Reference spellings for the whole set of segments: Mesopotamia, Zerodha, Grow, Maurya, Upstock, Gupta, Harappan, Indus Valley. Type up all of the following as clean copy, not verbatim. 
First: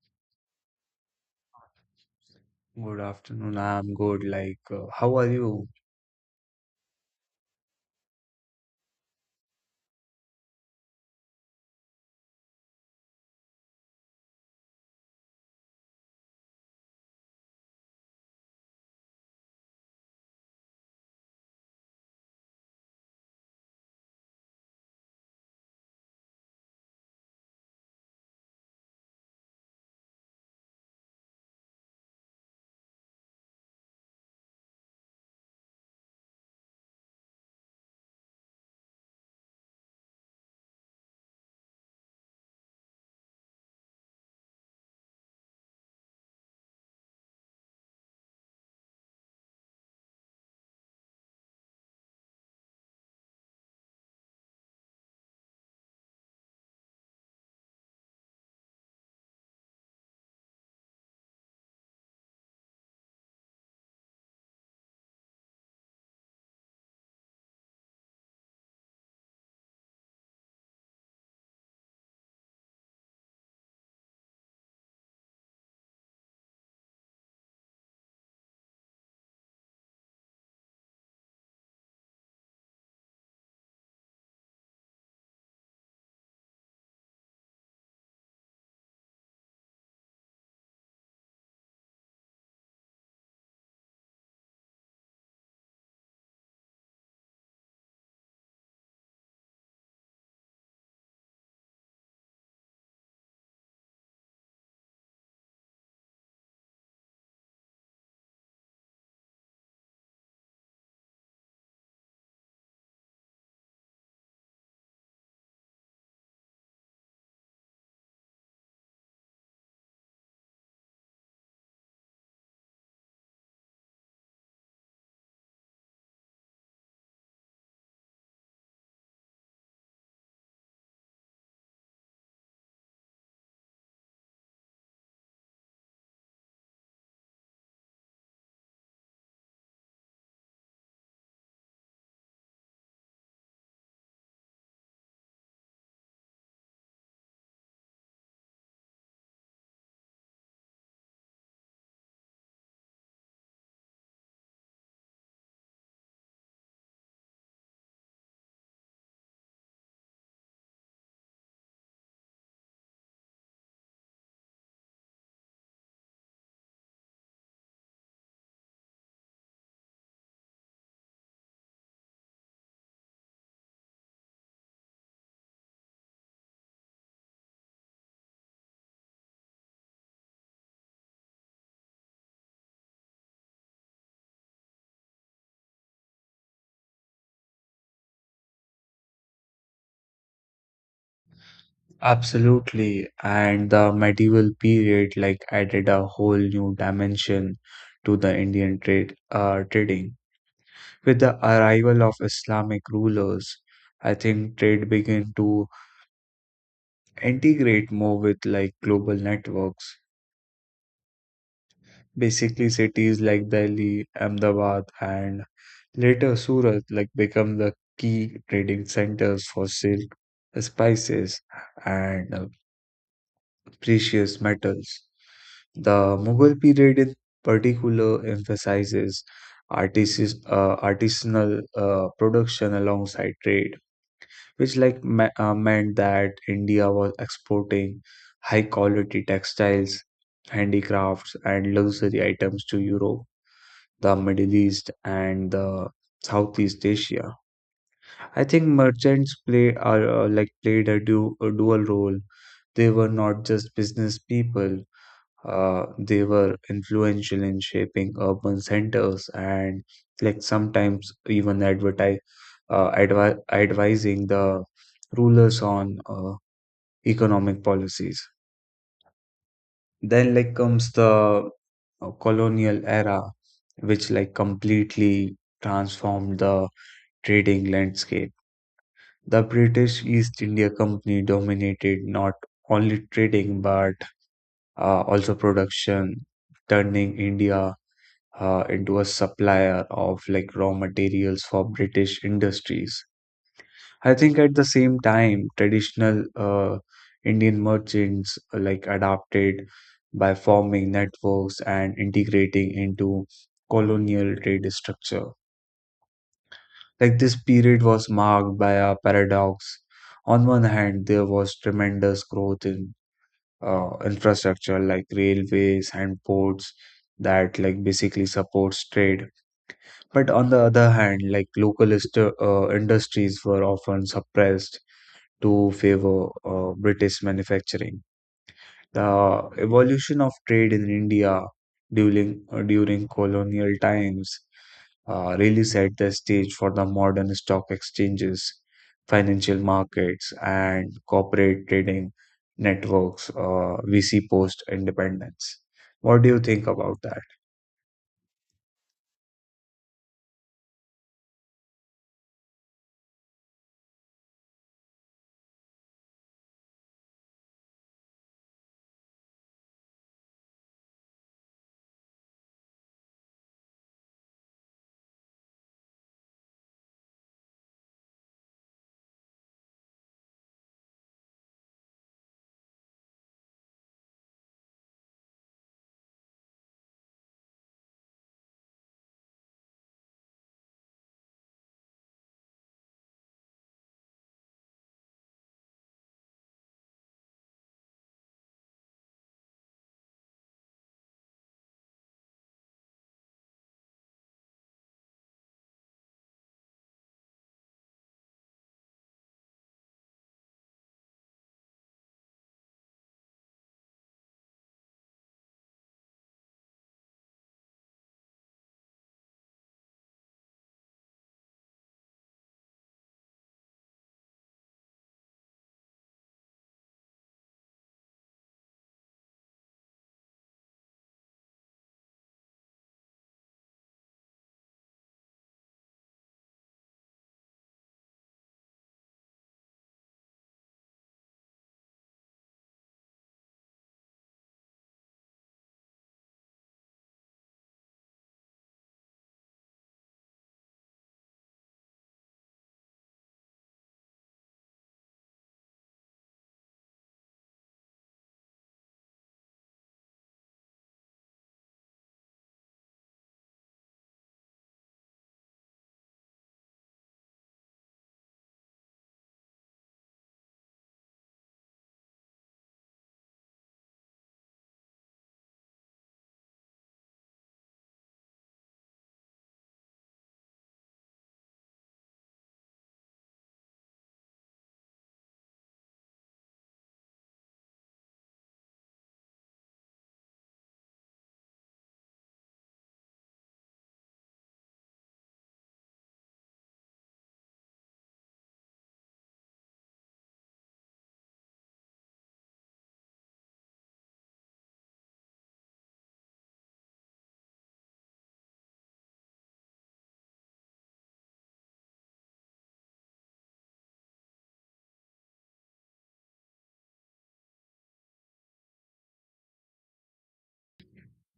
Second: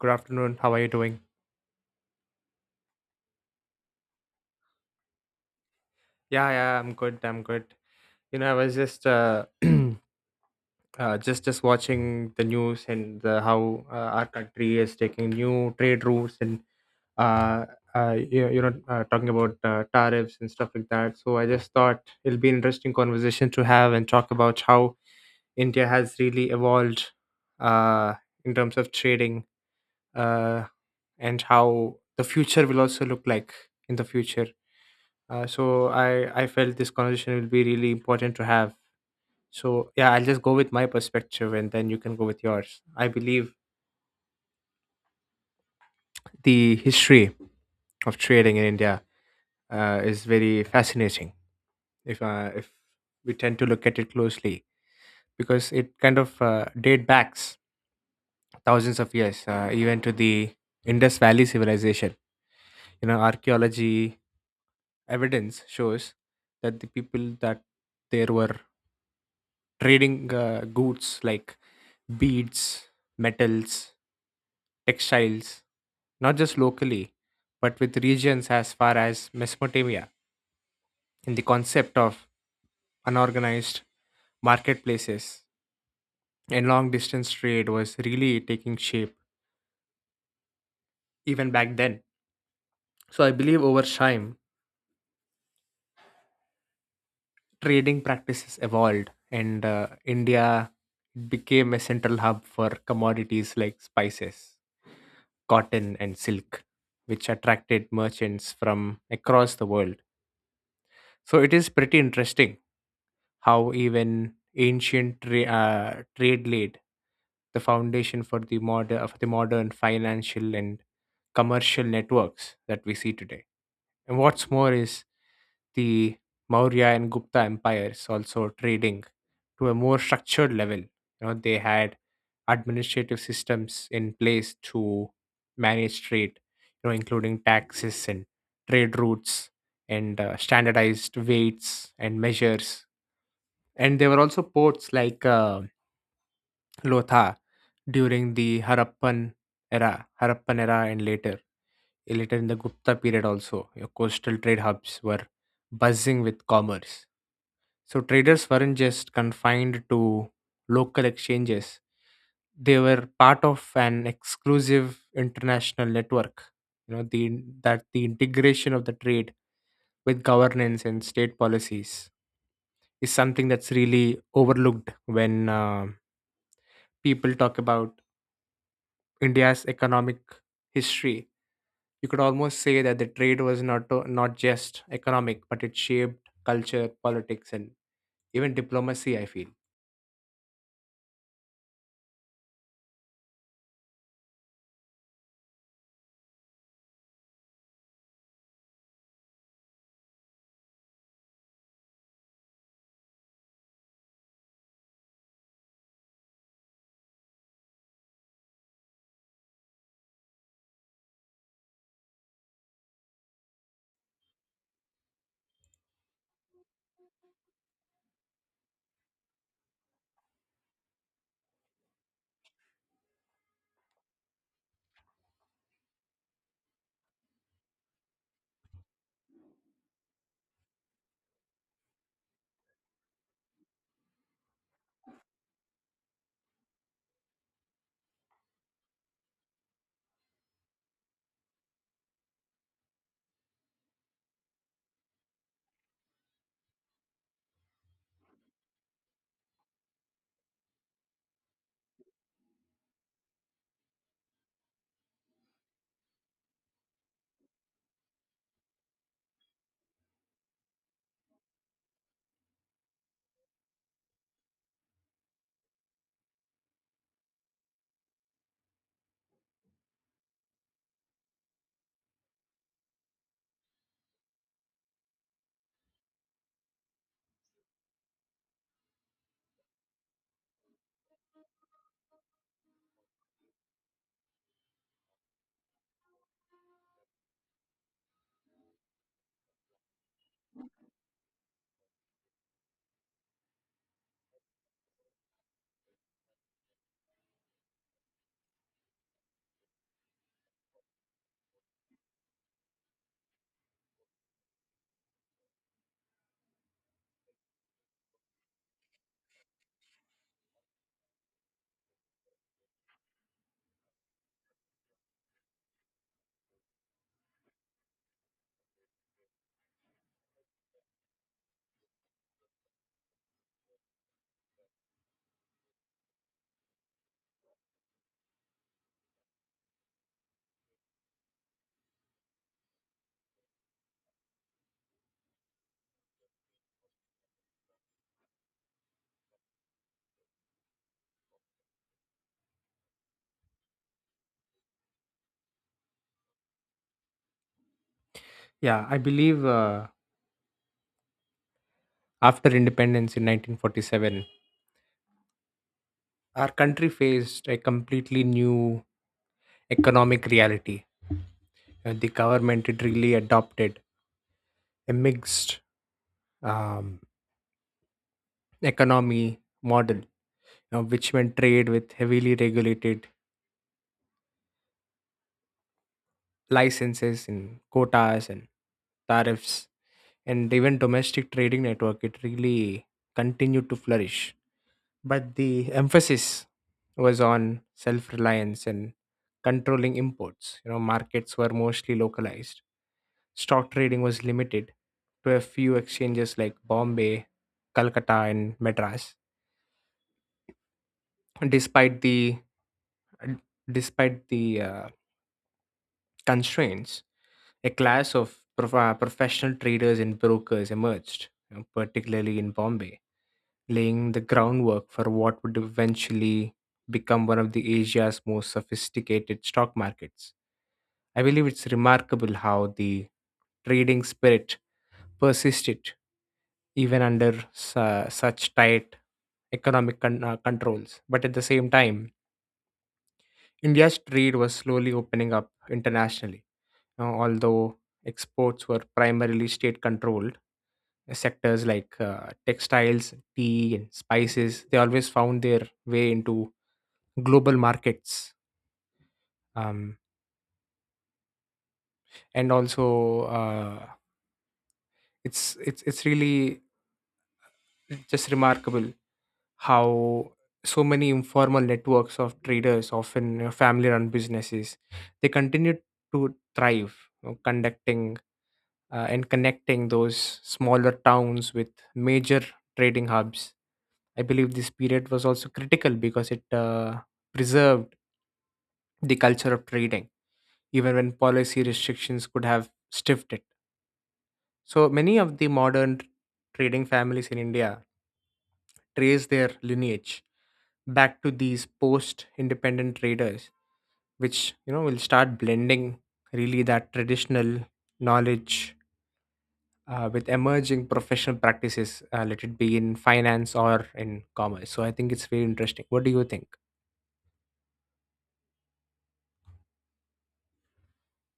Good afternoon. How are you doing? Good afternoon. I'm good. How are you? Yeah, yeah, I'm good. I'm good. You know, I was just just watching the news and the, how our country is taking new trade routes and uh, you know talking about tariffs and stuff like that. So I just thought it'll be an interesting conversation to have and talk about how India has really evolved uh in terms of trading uh and how the future will also look like in the future. So I felt this conversation will be really important to have. So yeah, I'll just go with my perspective, and then you can go with yours. I believe the history of trading in India is very fascinating. If we tend to look at it closely, because it kind of date backs thousands of years, even to the Indus Valley civilization. You know, archaeology evidence shows that there were trading goods like beads, metals, textiles, not just locally, but with regions as far as Mesopotamia, in the concept of unorganized marketplaces and long distance trade was really taking shape even back then. So I believe over time, trading practices evolved, and India became a central hub for commodities like spices, cotton, and silk, which attracted merchants from across the world. So it is pretty interesting how even trade laid the foundation for the modern financial and commercial networks that we see today. And what's more is the Maurya and Gupta empires also trading to a more structured level. You know, they had administrative systems in place to manage trade, you know, including taxes and trade routes and standardized weights and measures and there were also ports like Lotha during the Harappan era, and later in the Gupta period also. Your coastal trade hubs were buzzing with commerce. So traders weren't just confined to local exchanges; they were part of an exclusive international network. You know the the integration of the trade with governance and state policies is something that's really overlooked when people talk about India's economic history. You could almost say that the trade was not just economic, but it shaped culture, politics, and even diplomacy, I feel. Absolutely. And the medieval period, like, added a whole new dimension to the Indian trading. With the arrival of Islamic rulers, I think trade began to integrate more with like global networks. Basically, cities like Delhi, Ahmedabad, and later Surat like become the key trading centers for silk, spices, and precious metals. The Mughal period in particular emphasizes artisis artisanal production alongside trade, which like meant that India was exporting high quality textiles, handicrafts, and luxury items to Europe, the Middle East, and the Southeast Asia. I think merchants play like played a dual role. They were not just business people, they were influential in shaping urban centers and like sometimes even advertise advi advising the rulers on economic policies. Then like comes the colonial era, which like completely transformed the trading landscape. The British East India Company dominated not only trading but also production, turning India into a supplier of like raw materials for British industries. I think at the same time, traditional Indian merchants like adapted by forming networks and integrating into colonial trade structure. Like this period was marked by a paradox. On one hand, there was tremendous growth in infrastructure like railways and ports that like basically supports trade. But on the other hand, like local industries were often suppressed to favor British manufacturing. The evolution of trade in India during colonial times really set the stage for the modern stock exchanges, financial markets, and corporate trading networks we see post independence. What do you think about that? Yeah, I believe after independence in 1947, our country faced a completely new economic reality. The government had really adopted a mixed um, economy model which meant trade with heavily regulated licenses and quotas and tariffs, and even domestic trading network, it really continued to flourish, but the emphasis was on self reliance and controlling imports. You know, markets were mostly localized, stock trading was limited to a few exchanges like Bombay, Calcutta, and Madras. Despite the despite the uh, constraints, a class of professional traders and brokers emerged, you know, particularly in Bombay, laying the groundwork for what would eventually become one of the Asia's most sophisticated stock markets. I believe it's remarkable how the trading spirit persisted even under such tight controls. But at the same time, India's trade was slowly opening up internationally, although exports were primarily state controlled. Sectors like textiles, tea, and spices, they always found their way into global markets. Um, and also, it's really just remarkable how so many informal networks of traders, often family run businesses, they continued to thrive, you know, conducting and connecting those smaller towns with major trading hubs. I believe this period was also critical because it preserved the culture of trading, even when policy restrictions could have stiffed it. So many of the modern trading families in India trace their lineage back to these post independent traders, which you know will start blending really that traditional knowledge with emerging professional practices, let it be in finance or in commerce. So I think it's very interesting. What do you think?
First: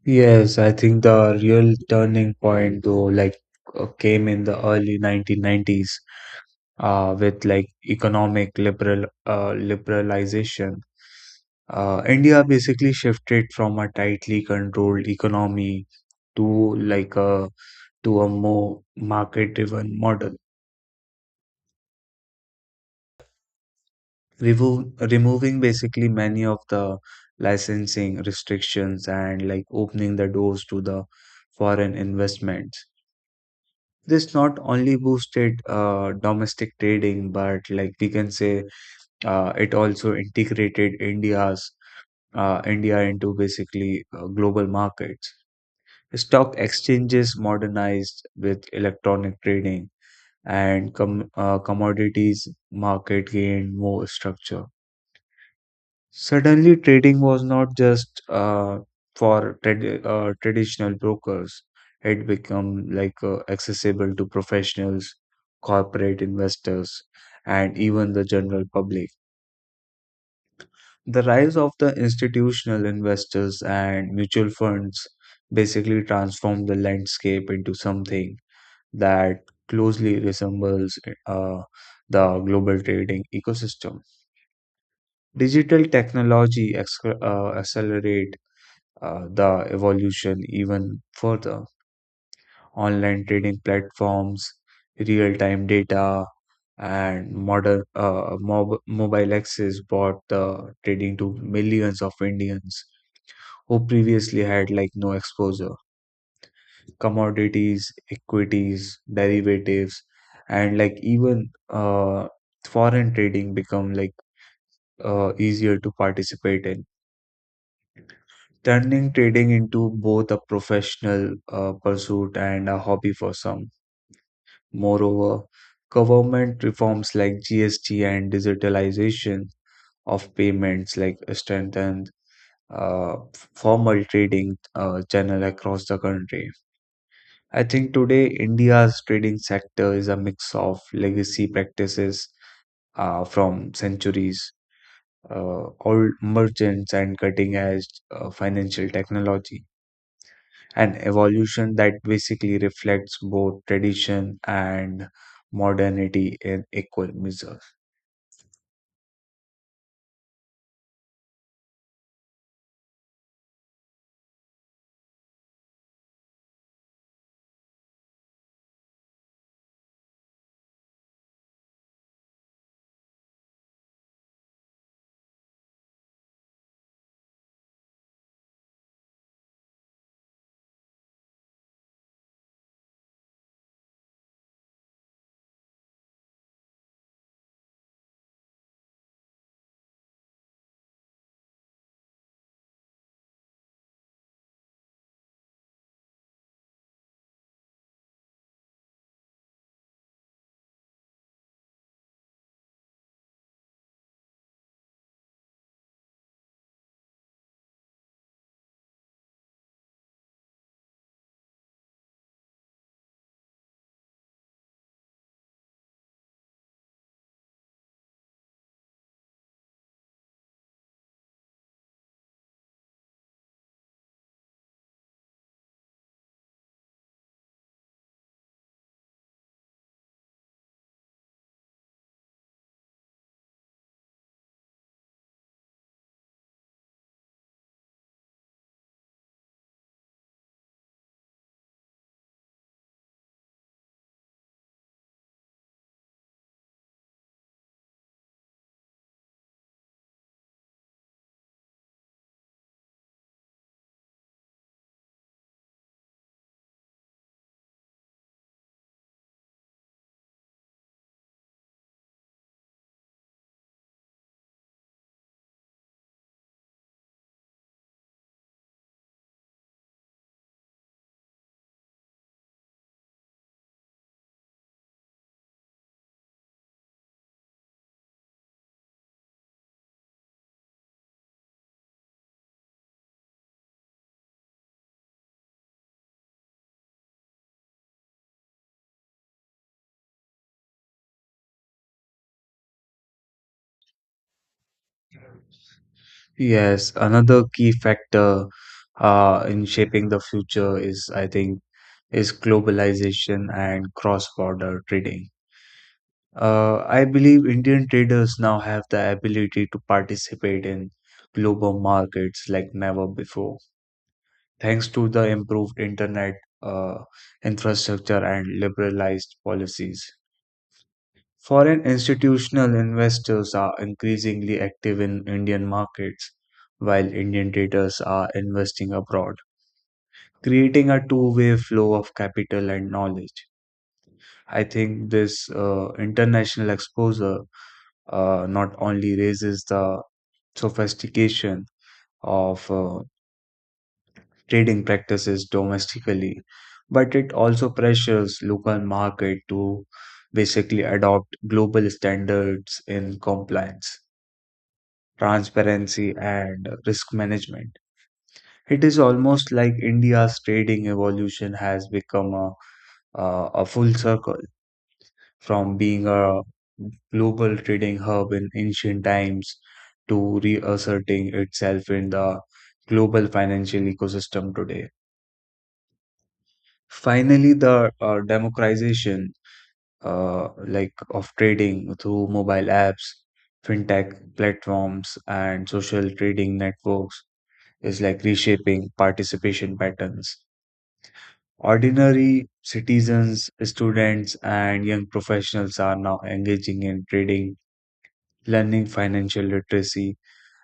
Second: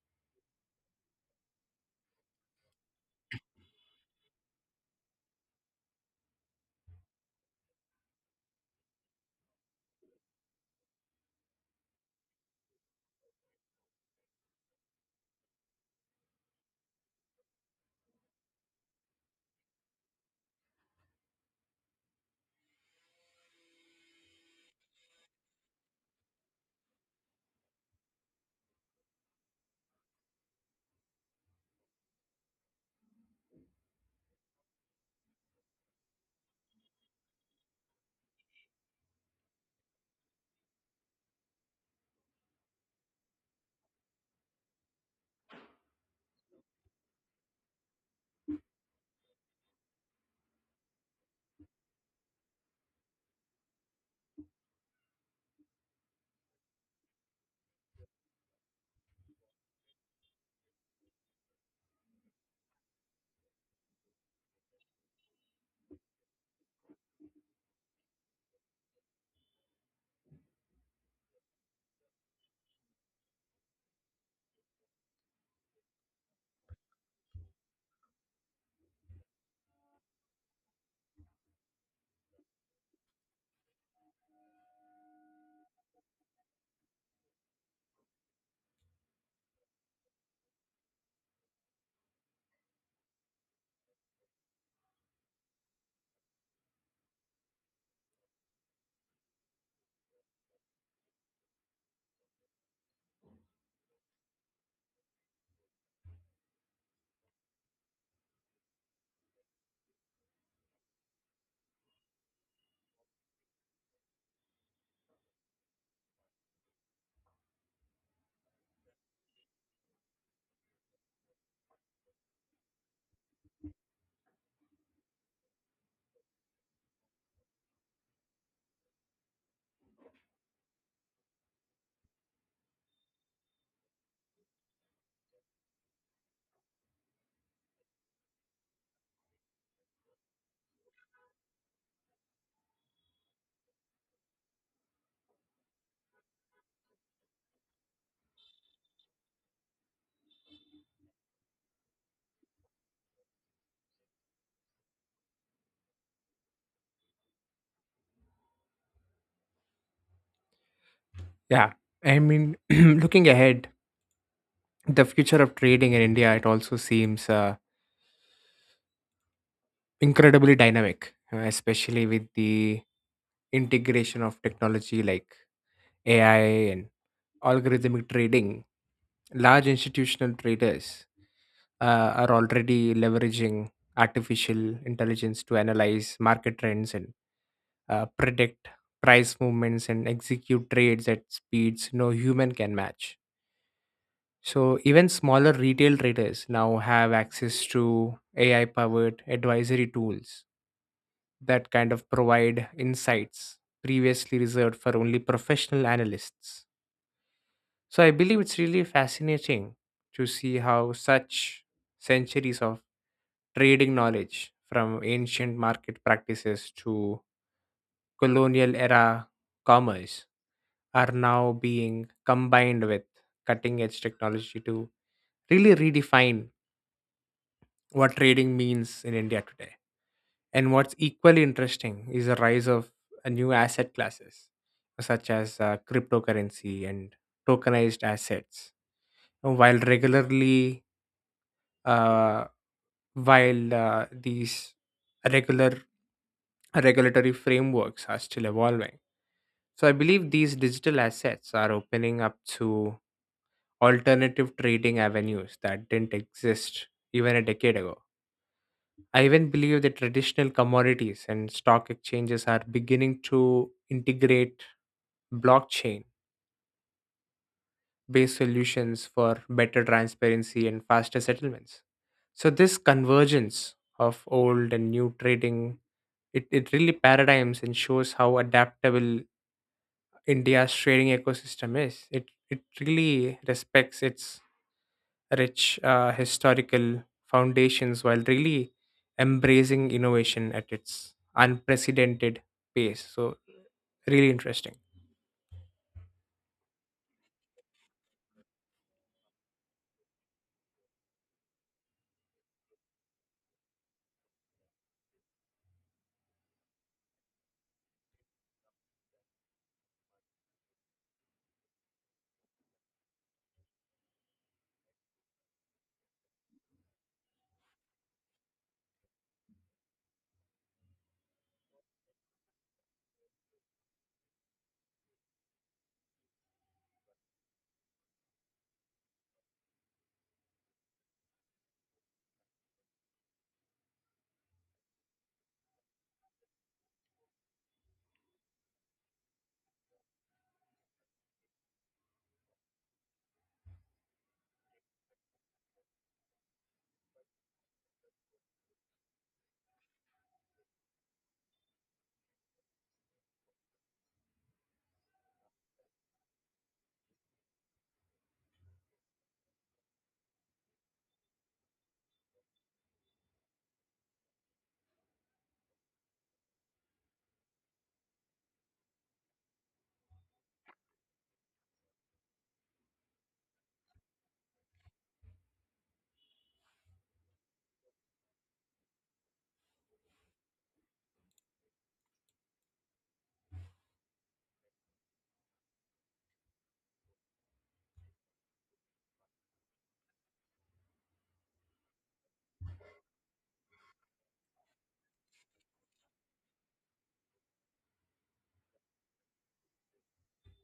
Yes, I think the real turning point though, came in the early 1990s uh, with like economic liberalization. India basically shifted from a tightly controlled economy to like a to a more market-driven model. Removing basically many of the licensing restrictions and like opening the doors to the foreign investment. This not only boosted domestic trading, but like we can say, it also integrated India into basically global markets. Stock exchanges modernized with electronic trading, and commodities market gained more structure. Suddenly, trading was not just uh, for traditional brokers. It became like accessible to professionals, corporate investors, and even the general public. The rise of the institutional investors and mutual funds basically transformed the landscape into something that closely resembles uh, the global trading ecosystem. Digital technology ex accelerate the evolution even further. Online trading platforms, real time data, and modern mobile access brought the trading to millions of Indians who previously had like no exposure. Commodities, equities, derivatives, and like even foreign trading become like easier to participate in, turning trading into both a professional pursuit and a hobby for some. Moreover, government reforms like GST and digitalization of payments like strengthened uh, formal trading channel across the country. I think today India's trading sector is a mix of legacy practices from centuries, old merchants, and cutting edge financial technology, an evolution that basically reflects both tradition and modernity in equal measure. Yeah, I mean, looking ahead, the future of trading in India, it also seems incredibly dynamic, especially with the integration of technology like AI and algorithmic trading. Large institutional traders are already leveraging artificial intelligence to analyze market trends and predict price movements and execute trades at speeds no human can match. So even smaller retail traders now have access to AI powered advisory tools that kind of provide insights previously reserved for only professional analysts. So I believe it's really fascinating to see how such centuries of trading knowledge, from ancient market practices to colonial era commerce, are now being combined with cutting edge technology to really redefine what trading means in India today. And what's equally interesting is the rise of new asset classes, such as cryptocurrency and tokenized assets. And While regularly, uh, while these regular regulatory frameworks are still evolving. So I believe these digital assets are opening up to alternative trading avenues that didn't exist even a decade ago. I even believe that traditional commodities and stock exchanges are beginning to integrate blockchain based solutions for better transparency and faster settlements. So, this convergence of old and new trading, it really paradigms and shows how adaptable India's trading ecosystem is. It really respects its rich historical foundations while really embracing innovation at its unprecedented pace. So, really interesting. Yes, another key factor in shaping the future is, I think, is globalization and cross-border trading. I believe Indian traders now have the ability to participate in global markets like never before, thanks to the improved internet uh, infrastructure and liberalized policies. Foreign institutional investors are increasingly active in Indian markets, while Indian traders are investing abroad, creating a two-way flow of capital and knowledge. I think this international exposure not only raises the sophistication of trading practices domestically, but it also pressures local market to basically adopt global standards in compliance, transparency, and risk management. It is almost like India's trading evolution has become a full circle, from being a global trading hub in ancient times to reasserting itself in the global financial ecosystem today. Finally, the democratization like of trading through mobile apps, fintech platforms, and social trading networks is like reshaping participation patterns. Ordinary citizens, students, and young professionals are now engaging in trading, learning financial literacy,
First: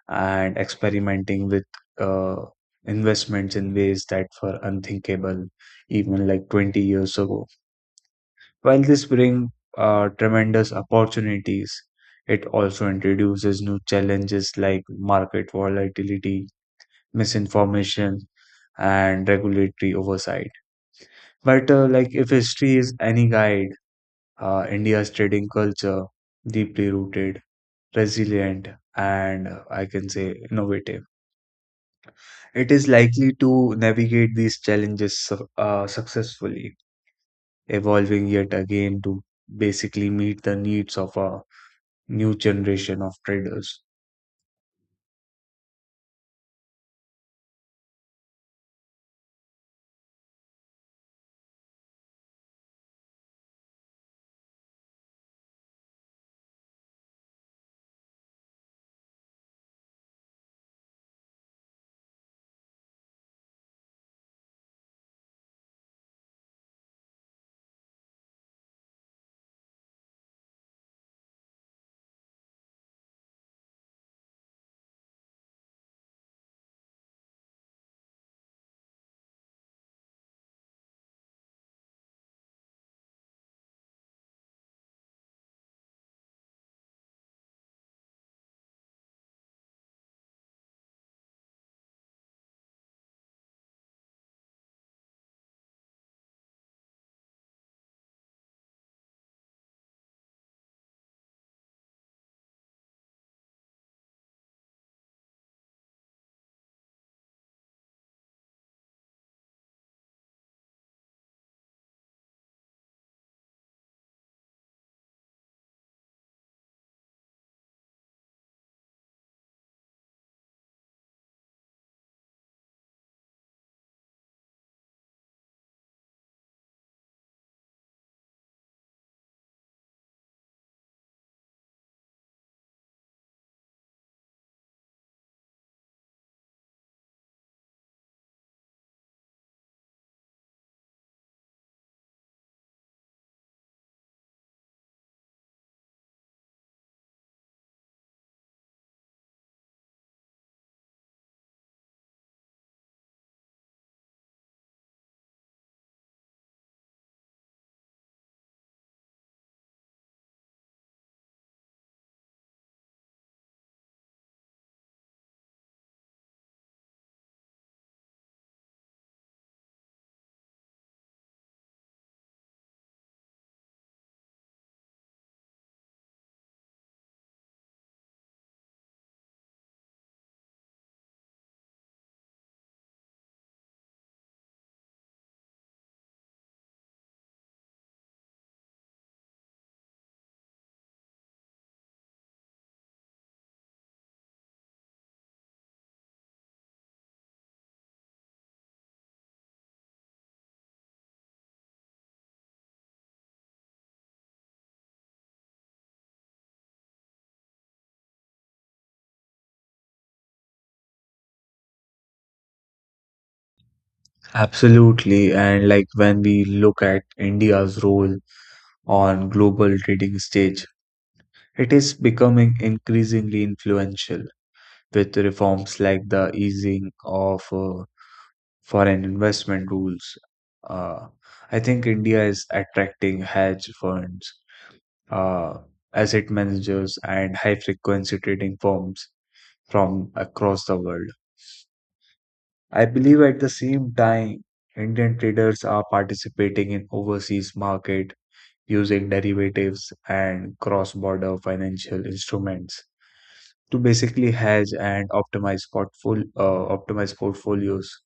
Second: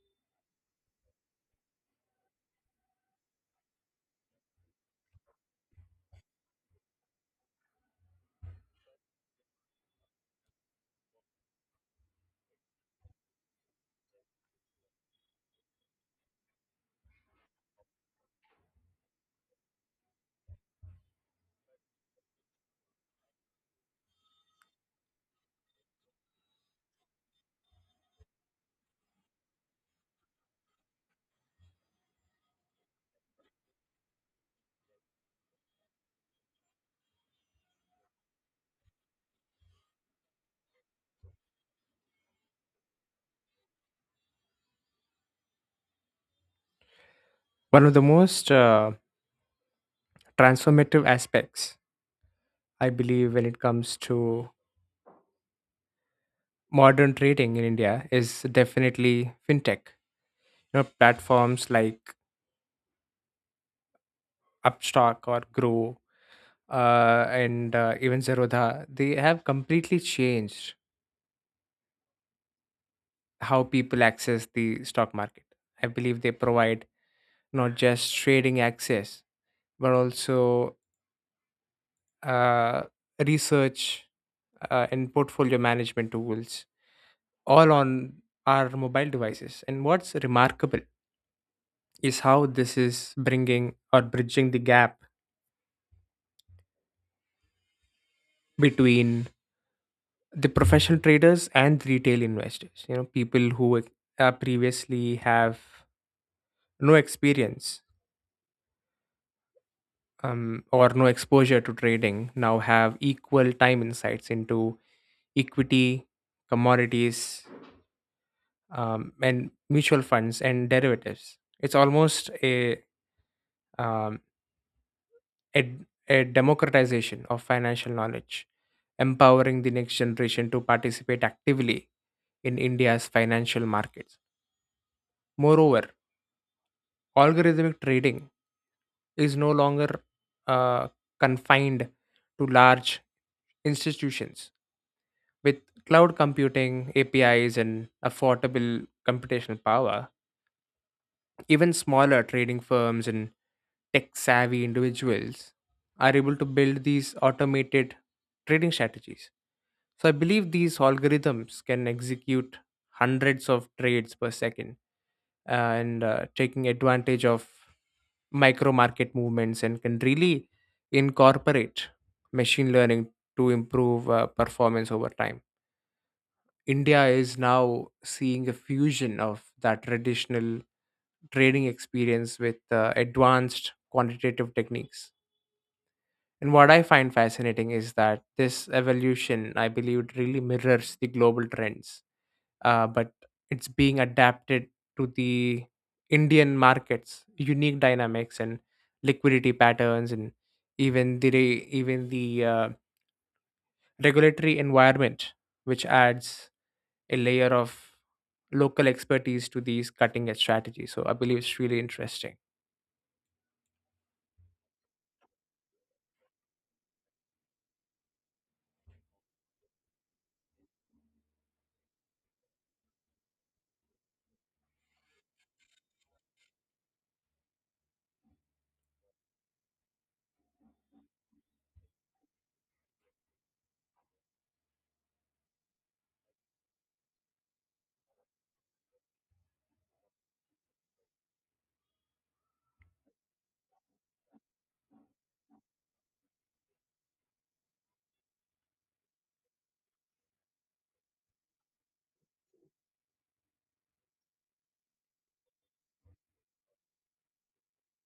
and experimenting with uh, investments in ways that were unthinkable even like 20 years ago. While this brings tremendous opportunities, it also introduces new challenges like market volatility, misinformation, and regulatory oversight. But like if history is any guide, India's trading culture, deeply rooted, resilient, and I can say innovative. It is likely to navigate these challenges successfully, evolving yet again to basically meet the needs of a new generation of traders. One of the most transformative aspects, I believe, when it comes to modern trading in India is definitely fintech. You know, platforms like Upstock or Grow and even Zerodha, they have completely changed how people access the stock market. I believe they provide not just trading access, but also uh, research and portfolio management tools, all on our mobile devices. And what's remarkable is how this is bringing or bridging the gap between the professional traders and retail investors. You know, people who previously have no experience or no exposure to trading now have equal time insights into equity, commodities, and mutual funds and derivatives. It's almost a, um, a a democratization of financial knowledge, empowering the next generation to participate actively in India's financial markets. Moreover, algorithmic trading is no longer uh, confined to large institutions. With cloud computing, APIs, and affordable computational power, even smaller trading firms and tech savvy individuals are able to build these automated trading strategies. So I believe these algorithms can execute hundreds of trades per second, and taking advantage of micro market movements, and can really incorporate machine learning to improve performance over time. India is now seeing a fusion of that traditional trading experience with advanced quantitative techniques. And what I find fascinating is that this evolution, I believe, it really mirrors the global trends, but it's being adapted to the Indian markets, unique dynamics and liquidity patterns, and even the regulatory environment, which adds a layer of local expertise to these cutting edge strategies. So I believe it's really interesting. Absolutely, and like when we look at India's role on global trading stage, it is becoming increasingly influential with reforms like the easing of foreign investment rules. Uh, I think India is attracting hedge funds, uh, asset managers, and high frequency trading firms from across the world. I believe at the same time, Indian traders are participating in overseas market using derivatives and cross border financial instruments to basically hedge and optimize portfolio optimize portfolios.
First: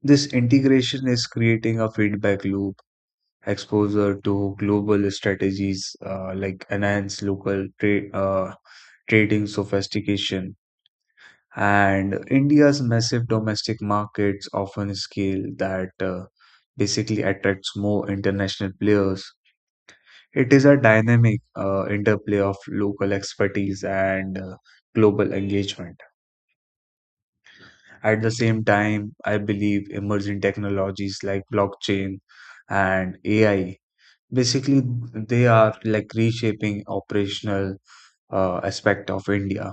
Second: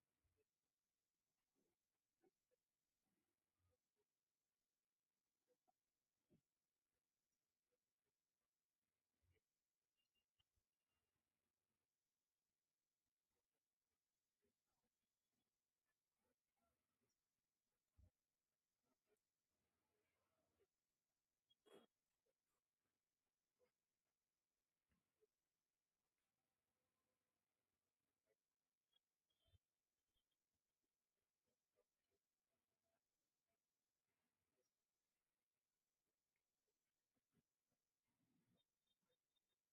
This integration is creating a feedback loop. Exposure to global strategies like enhance local trade trading sophistication, and India's massive domestic markets often scale that basically attracts more international players. It is a dynamic interplay of local expertise and global engagement. At the same time, I believe emerging technologies like blockchain and AI basically they are like reshaping operational aspect of India.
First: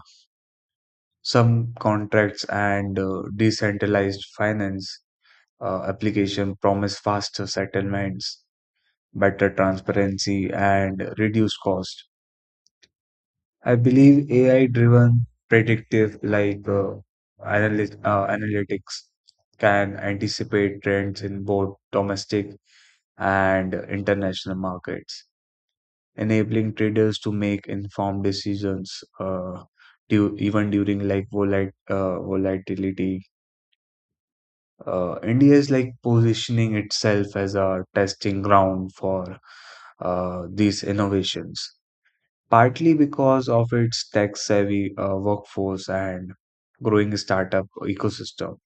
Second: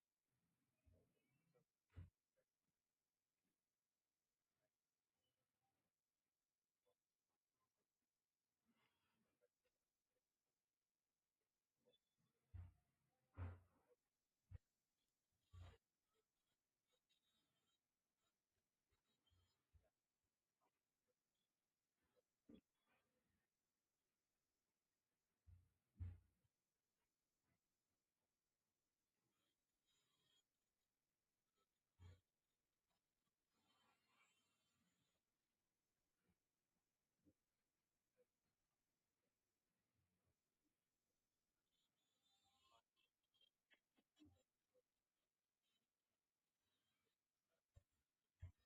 Some contracts and decentralized finance application promise faster settlements, better transparency, and reduced cost. I believe AI-driven predictive like analytics can anticipate trends in both domestic and international markets, enabling traders to make informed decisions even during like volatility. India is like positioning itself as a testing ground for these innovations, partly because of its tech-savvy workforce and growing startup ecosystem.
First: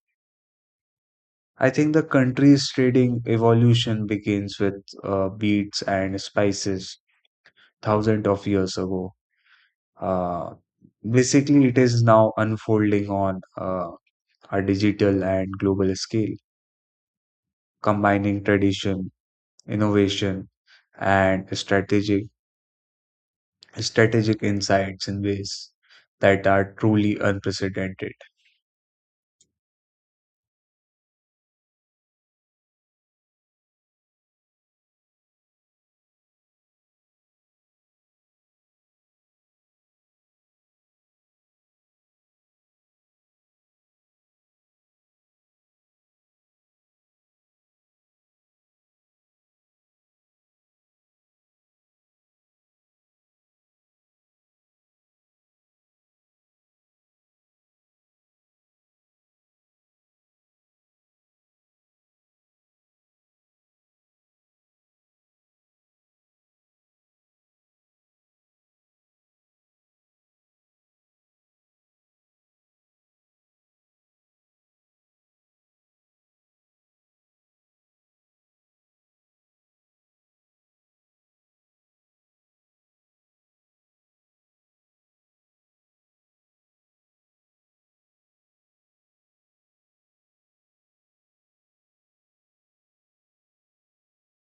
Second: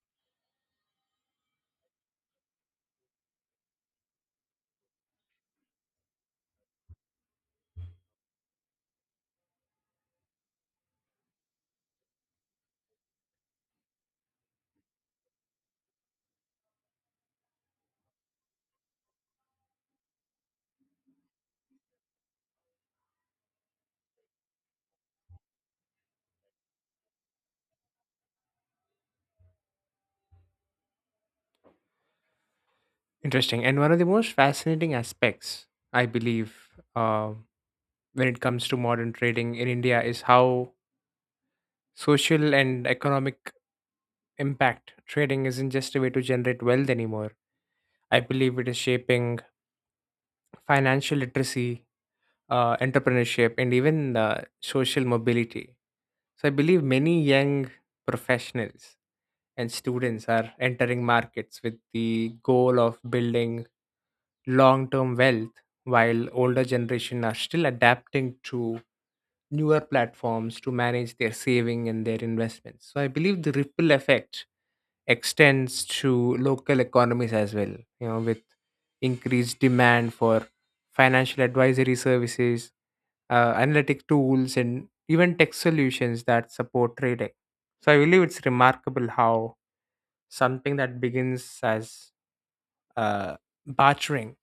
I think the country's trading evolution begins with beets and spices thousands of years ago. Uh, Basically, it is now unfolding on a digital and global scale, combining tradition, innovation, and strategic insights in ways that are truly unprecedented. Interesting. And one of the most fascinating aspects, I believe, uh, when it comes to modern trading in India is how social and economic impact trading isn't just a way to generate wealth anymore. I believe it is shaping financial literacy, entrepreneurship, and even social mobility. So I believe many young professionals and students are entering markets with the goal of building long-term wealth, while older generation are still adapting to newer platforms to manage their saving and their investments. So I believe the ripple effect extends to local economies as well, you know, with increased demand for financial advisory services, analytic tools, and even tech solutions that support trading. So I believe it's remarkable how something that begins as uh, bartering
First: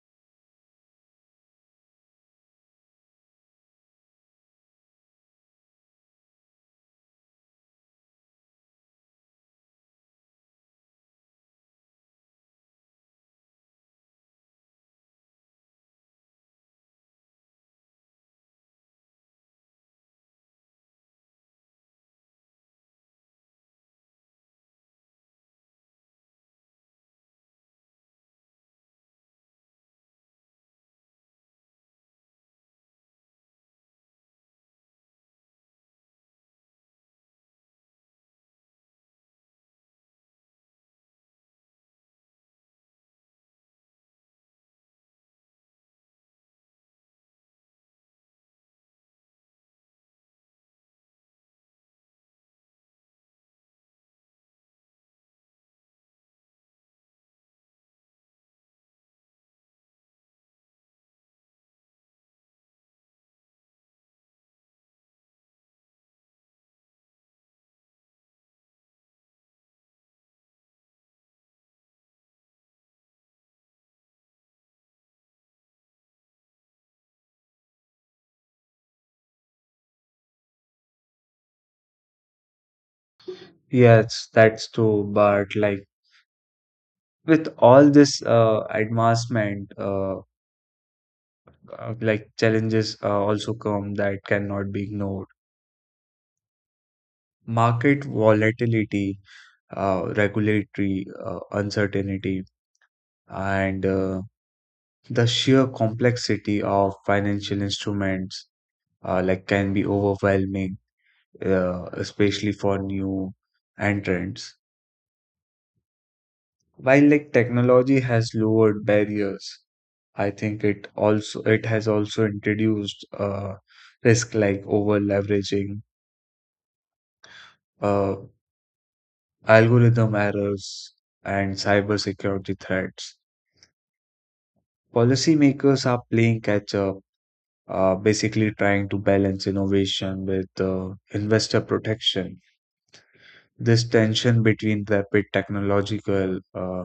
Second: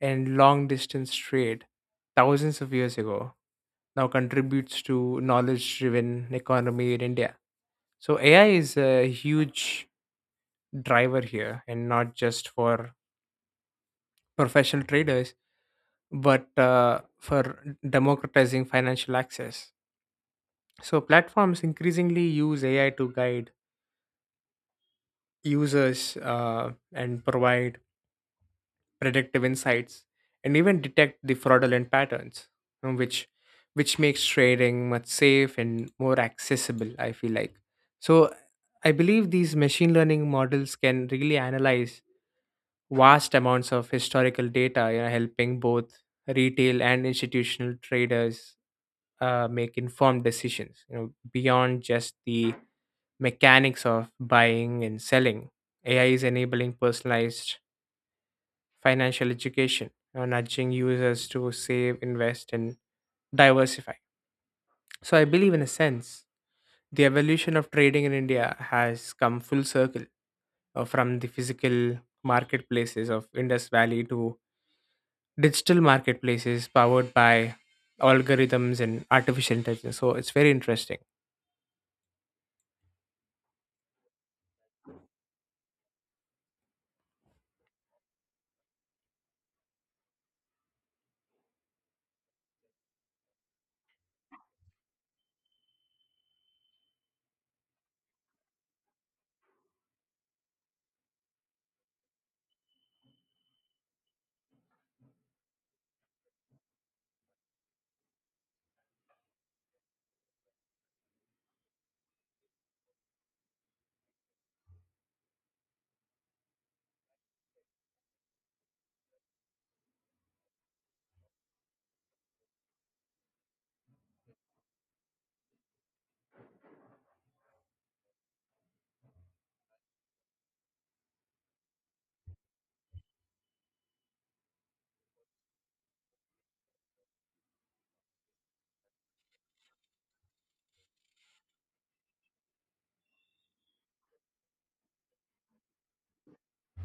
and long distance trade thousands of years ago now contributes to knowledge driven economy in India. So AI is a huge driver here, and not just for professional traders, but for democratizing financial access. So platforms increasingly use AI to guide users and provide predictive insights and even detect the fraudulent patterns, uh, which which makes trading much safe and more accessible, I feel like. So I believe these machine learning models can really analyze vast amounts of historical data, you know, helping both retail and institutional traders make informed decisions. You know, beyond just the mechanics of buying and selling, AI is enabling personalized financial education, you know, nudging users to save, invest, and diversify. So I believe, in a sense, the evolution of trading in India has come full circle, from the physical marketplaces of Indus Valley to digital marketplaces powered by algorithms and artificial intelligence. So it's very interesting. Yes, that's true. But like with all this uh, advancement, like challenges also come that cannot be ignored. Market volatility, regulatory uncertainty, and the sheer complexity of financial instruments like can be overwhelming, especially for new entrants. While like technology has lowered barriers, I think it has also introduced risk like over leveraging, uh, algorithm errors, and cybersecurity threats. Policymakers are playing catch up, basically trying to balance innovation with investor protection. This tension between rapid technological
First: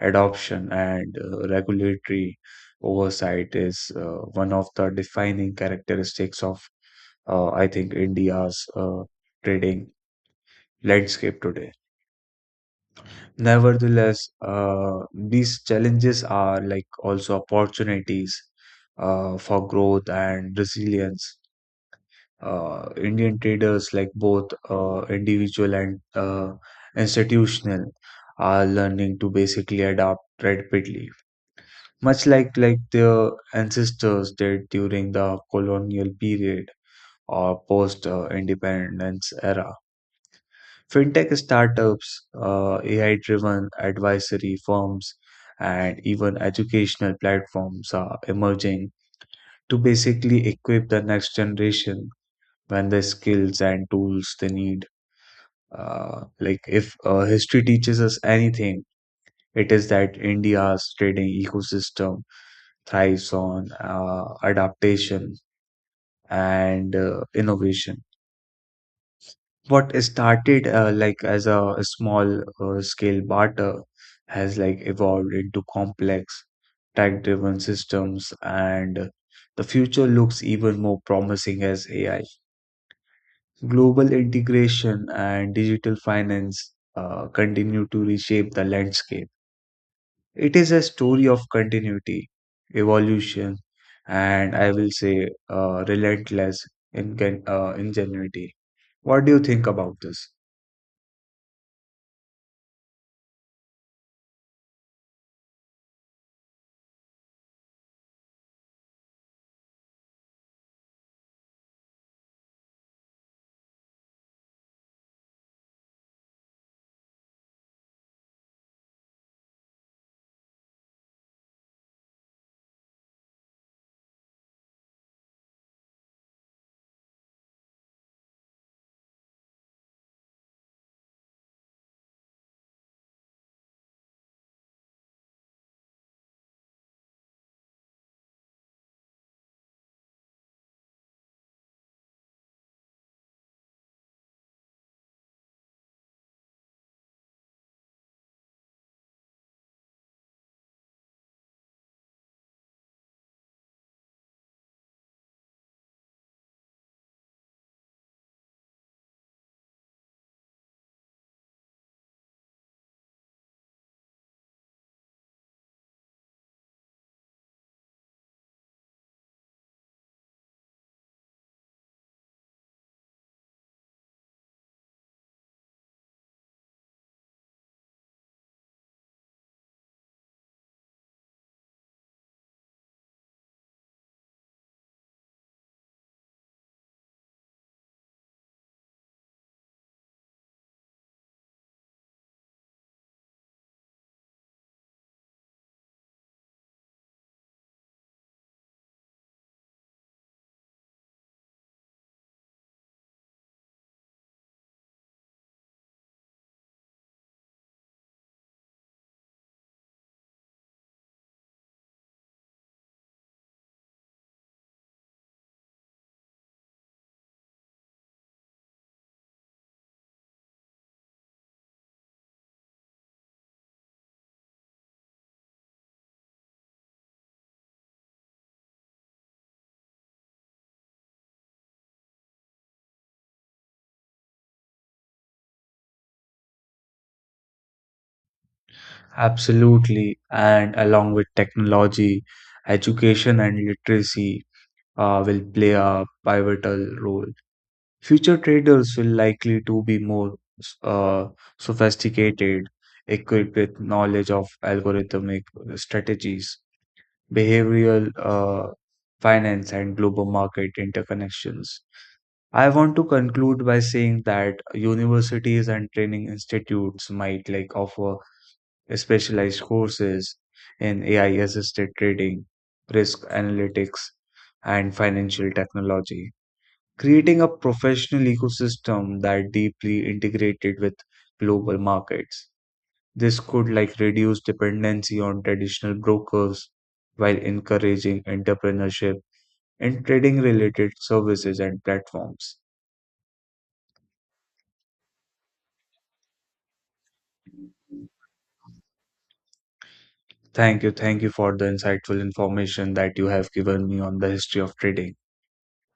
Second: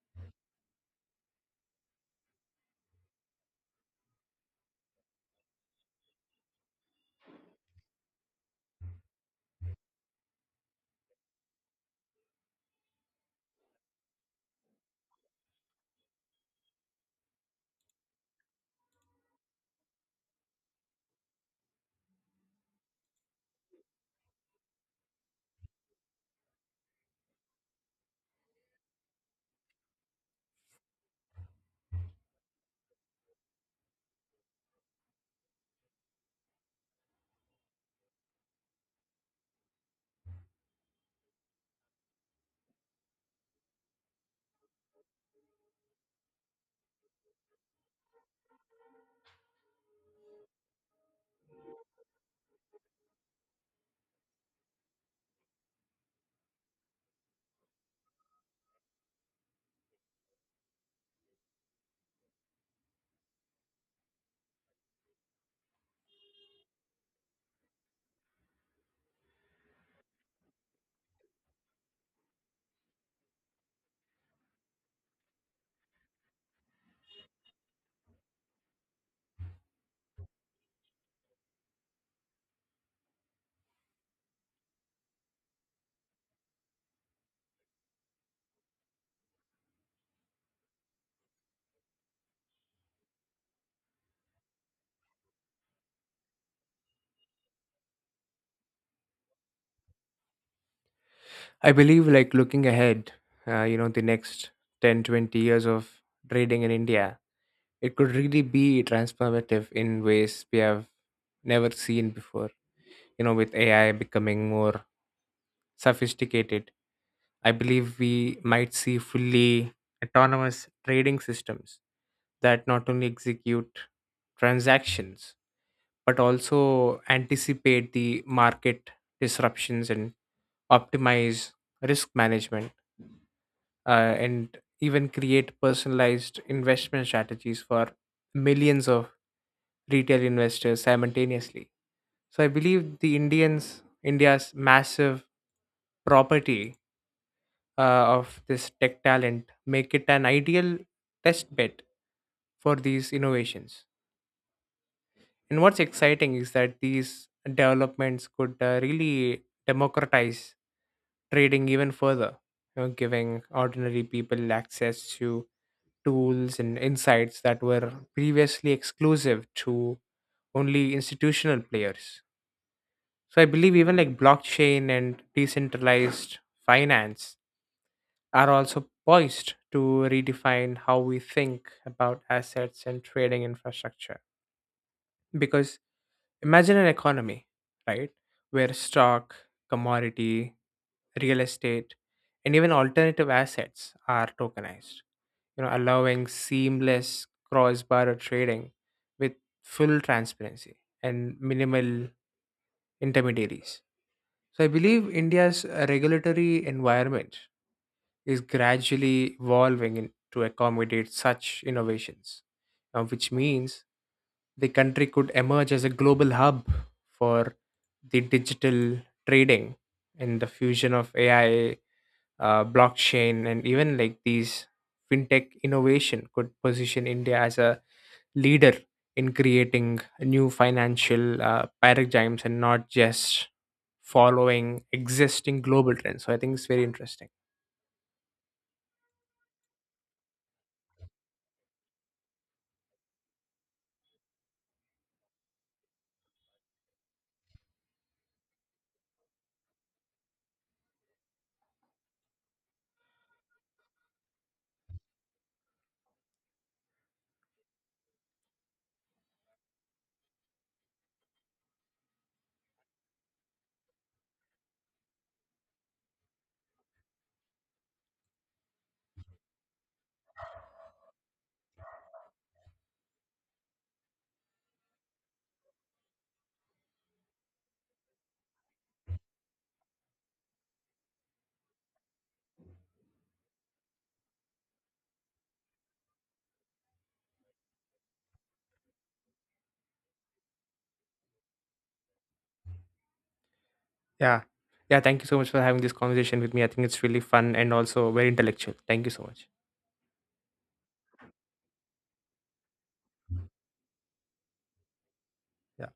adoption and regulatory oversight is one of the defining characteristics of, I think, India's trading landscape today. Nevertheless, these challenges are like also opportunities for growth and resilience. Indian traders, like both individual and institutional, are learning to basically adapt rapidly, much like their ancestors did during the colonial period or post independence era. Fintech startups, AI-driven advisory firms, and even educational platforms are emerging to basically equip the next generation when the skills and tools they need. If history teaches us anything, it is that India's trading ecosystem thrives on adaptation and innovation. What started as a, small scale barter has like evolved into complex tech-driven systems, and the future looks even more promising as AI, global integration, and digital finance continue to reshape the landscape. It is a story of continuity, evolution, and I will say relentless ingenuity. What do you think about this? I believe, like, looking ahead, you know, the next 10, 20 years of trading in India, it could really be transformative in ways we have never seen before. You know, with AI becoming more sophisticated, I believe we might see fully autonomous trading systems that not only execute transactions but also anticipate the market disruptions and optimize risk management and even create personalized investment strategies for millions of retail investors simultaneously. So I believe the Indians India's massive property uh, of this tech talent make it an ideal test bed for these innovations. And what's exciting is that these developments could really democratize trading even further, you know, giving ordinary people access to tools and insights that were previously exclusive to only institutional players. So I believe even like blockchain and decentralized finance are also poised to redefine how we think about assets and trading infrastructure, because imagine an economy, right, where stock, commodity, real estate, and even alternative assets are tokenized, you know, allowing seamless cross-border trading with full transparency and minimal intermediaries. So I believe India's regulatory environment is gradually evolving to accommodate such innovations, which means the country could emerge as a global hub for the digital trading, and the fusion of AI, blockchain, and even like these fintech innovation could position India as a leader in creating new financial paradigms and not just following existing global trends. So I think it's very interesting. Absolutely, and along with technology, education and literacy will play a pivotal role. Future traders will likely to be more uh, sophisticated, equipped with knowledge of algorithmic strategies, behavioral finance and global market interconnections. I want to conclude by saying that universities and training institutes might like offer specialized courses in AI assisted trading, risk analytics, and financial technology, creating a professional ecosystem that deeply integrated with global markets. This could like reduce dependency on traditional brokers while encouraging entrepreneurship in trading related services and platforms. Yeah. Yeah. Thank you so much for having this conversation with me. I think it's really fun and also very intellectual. Thank you so much. Thank you. Thank you for the insightful information that you have given me on the history of trading. Yeah.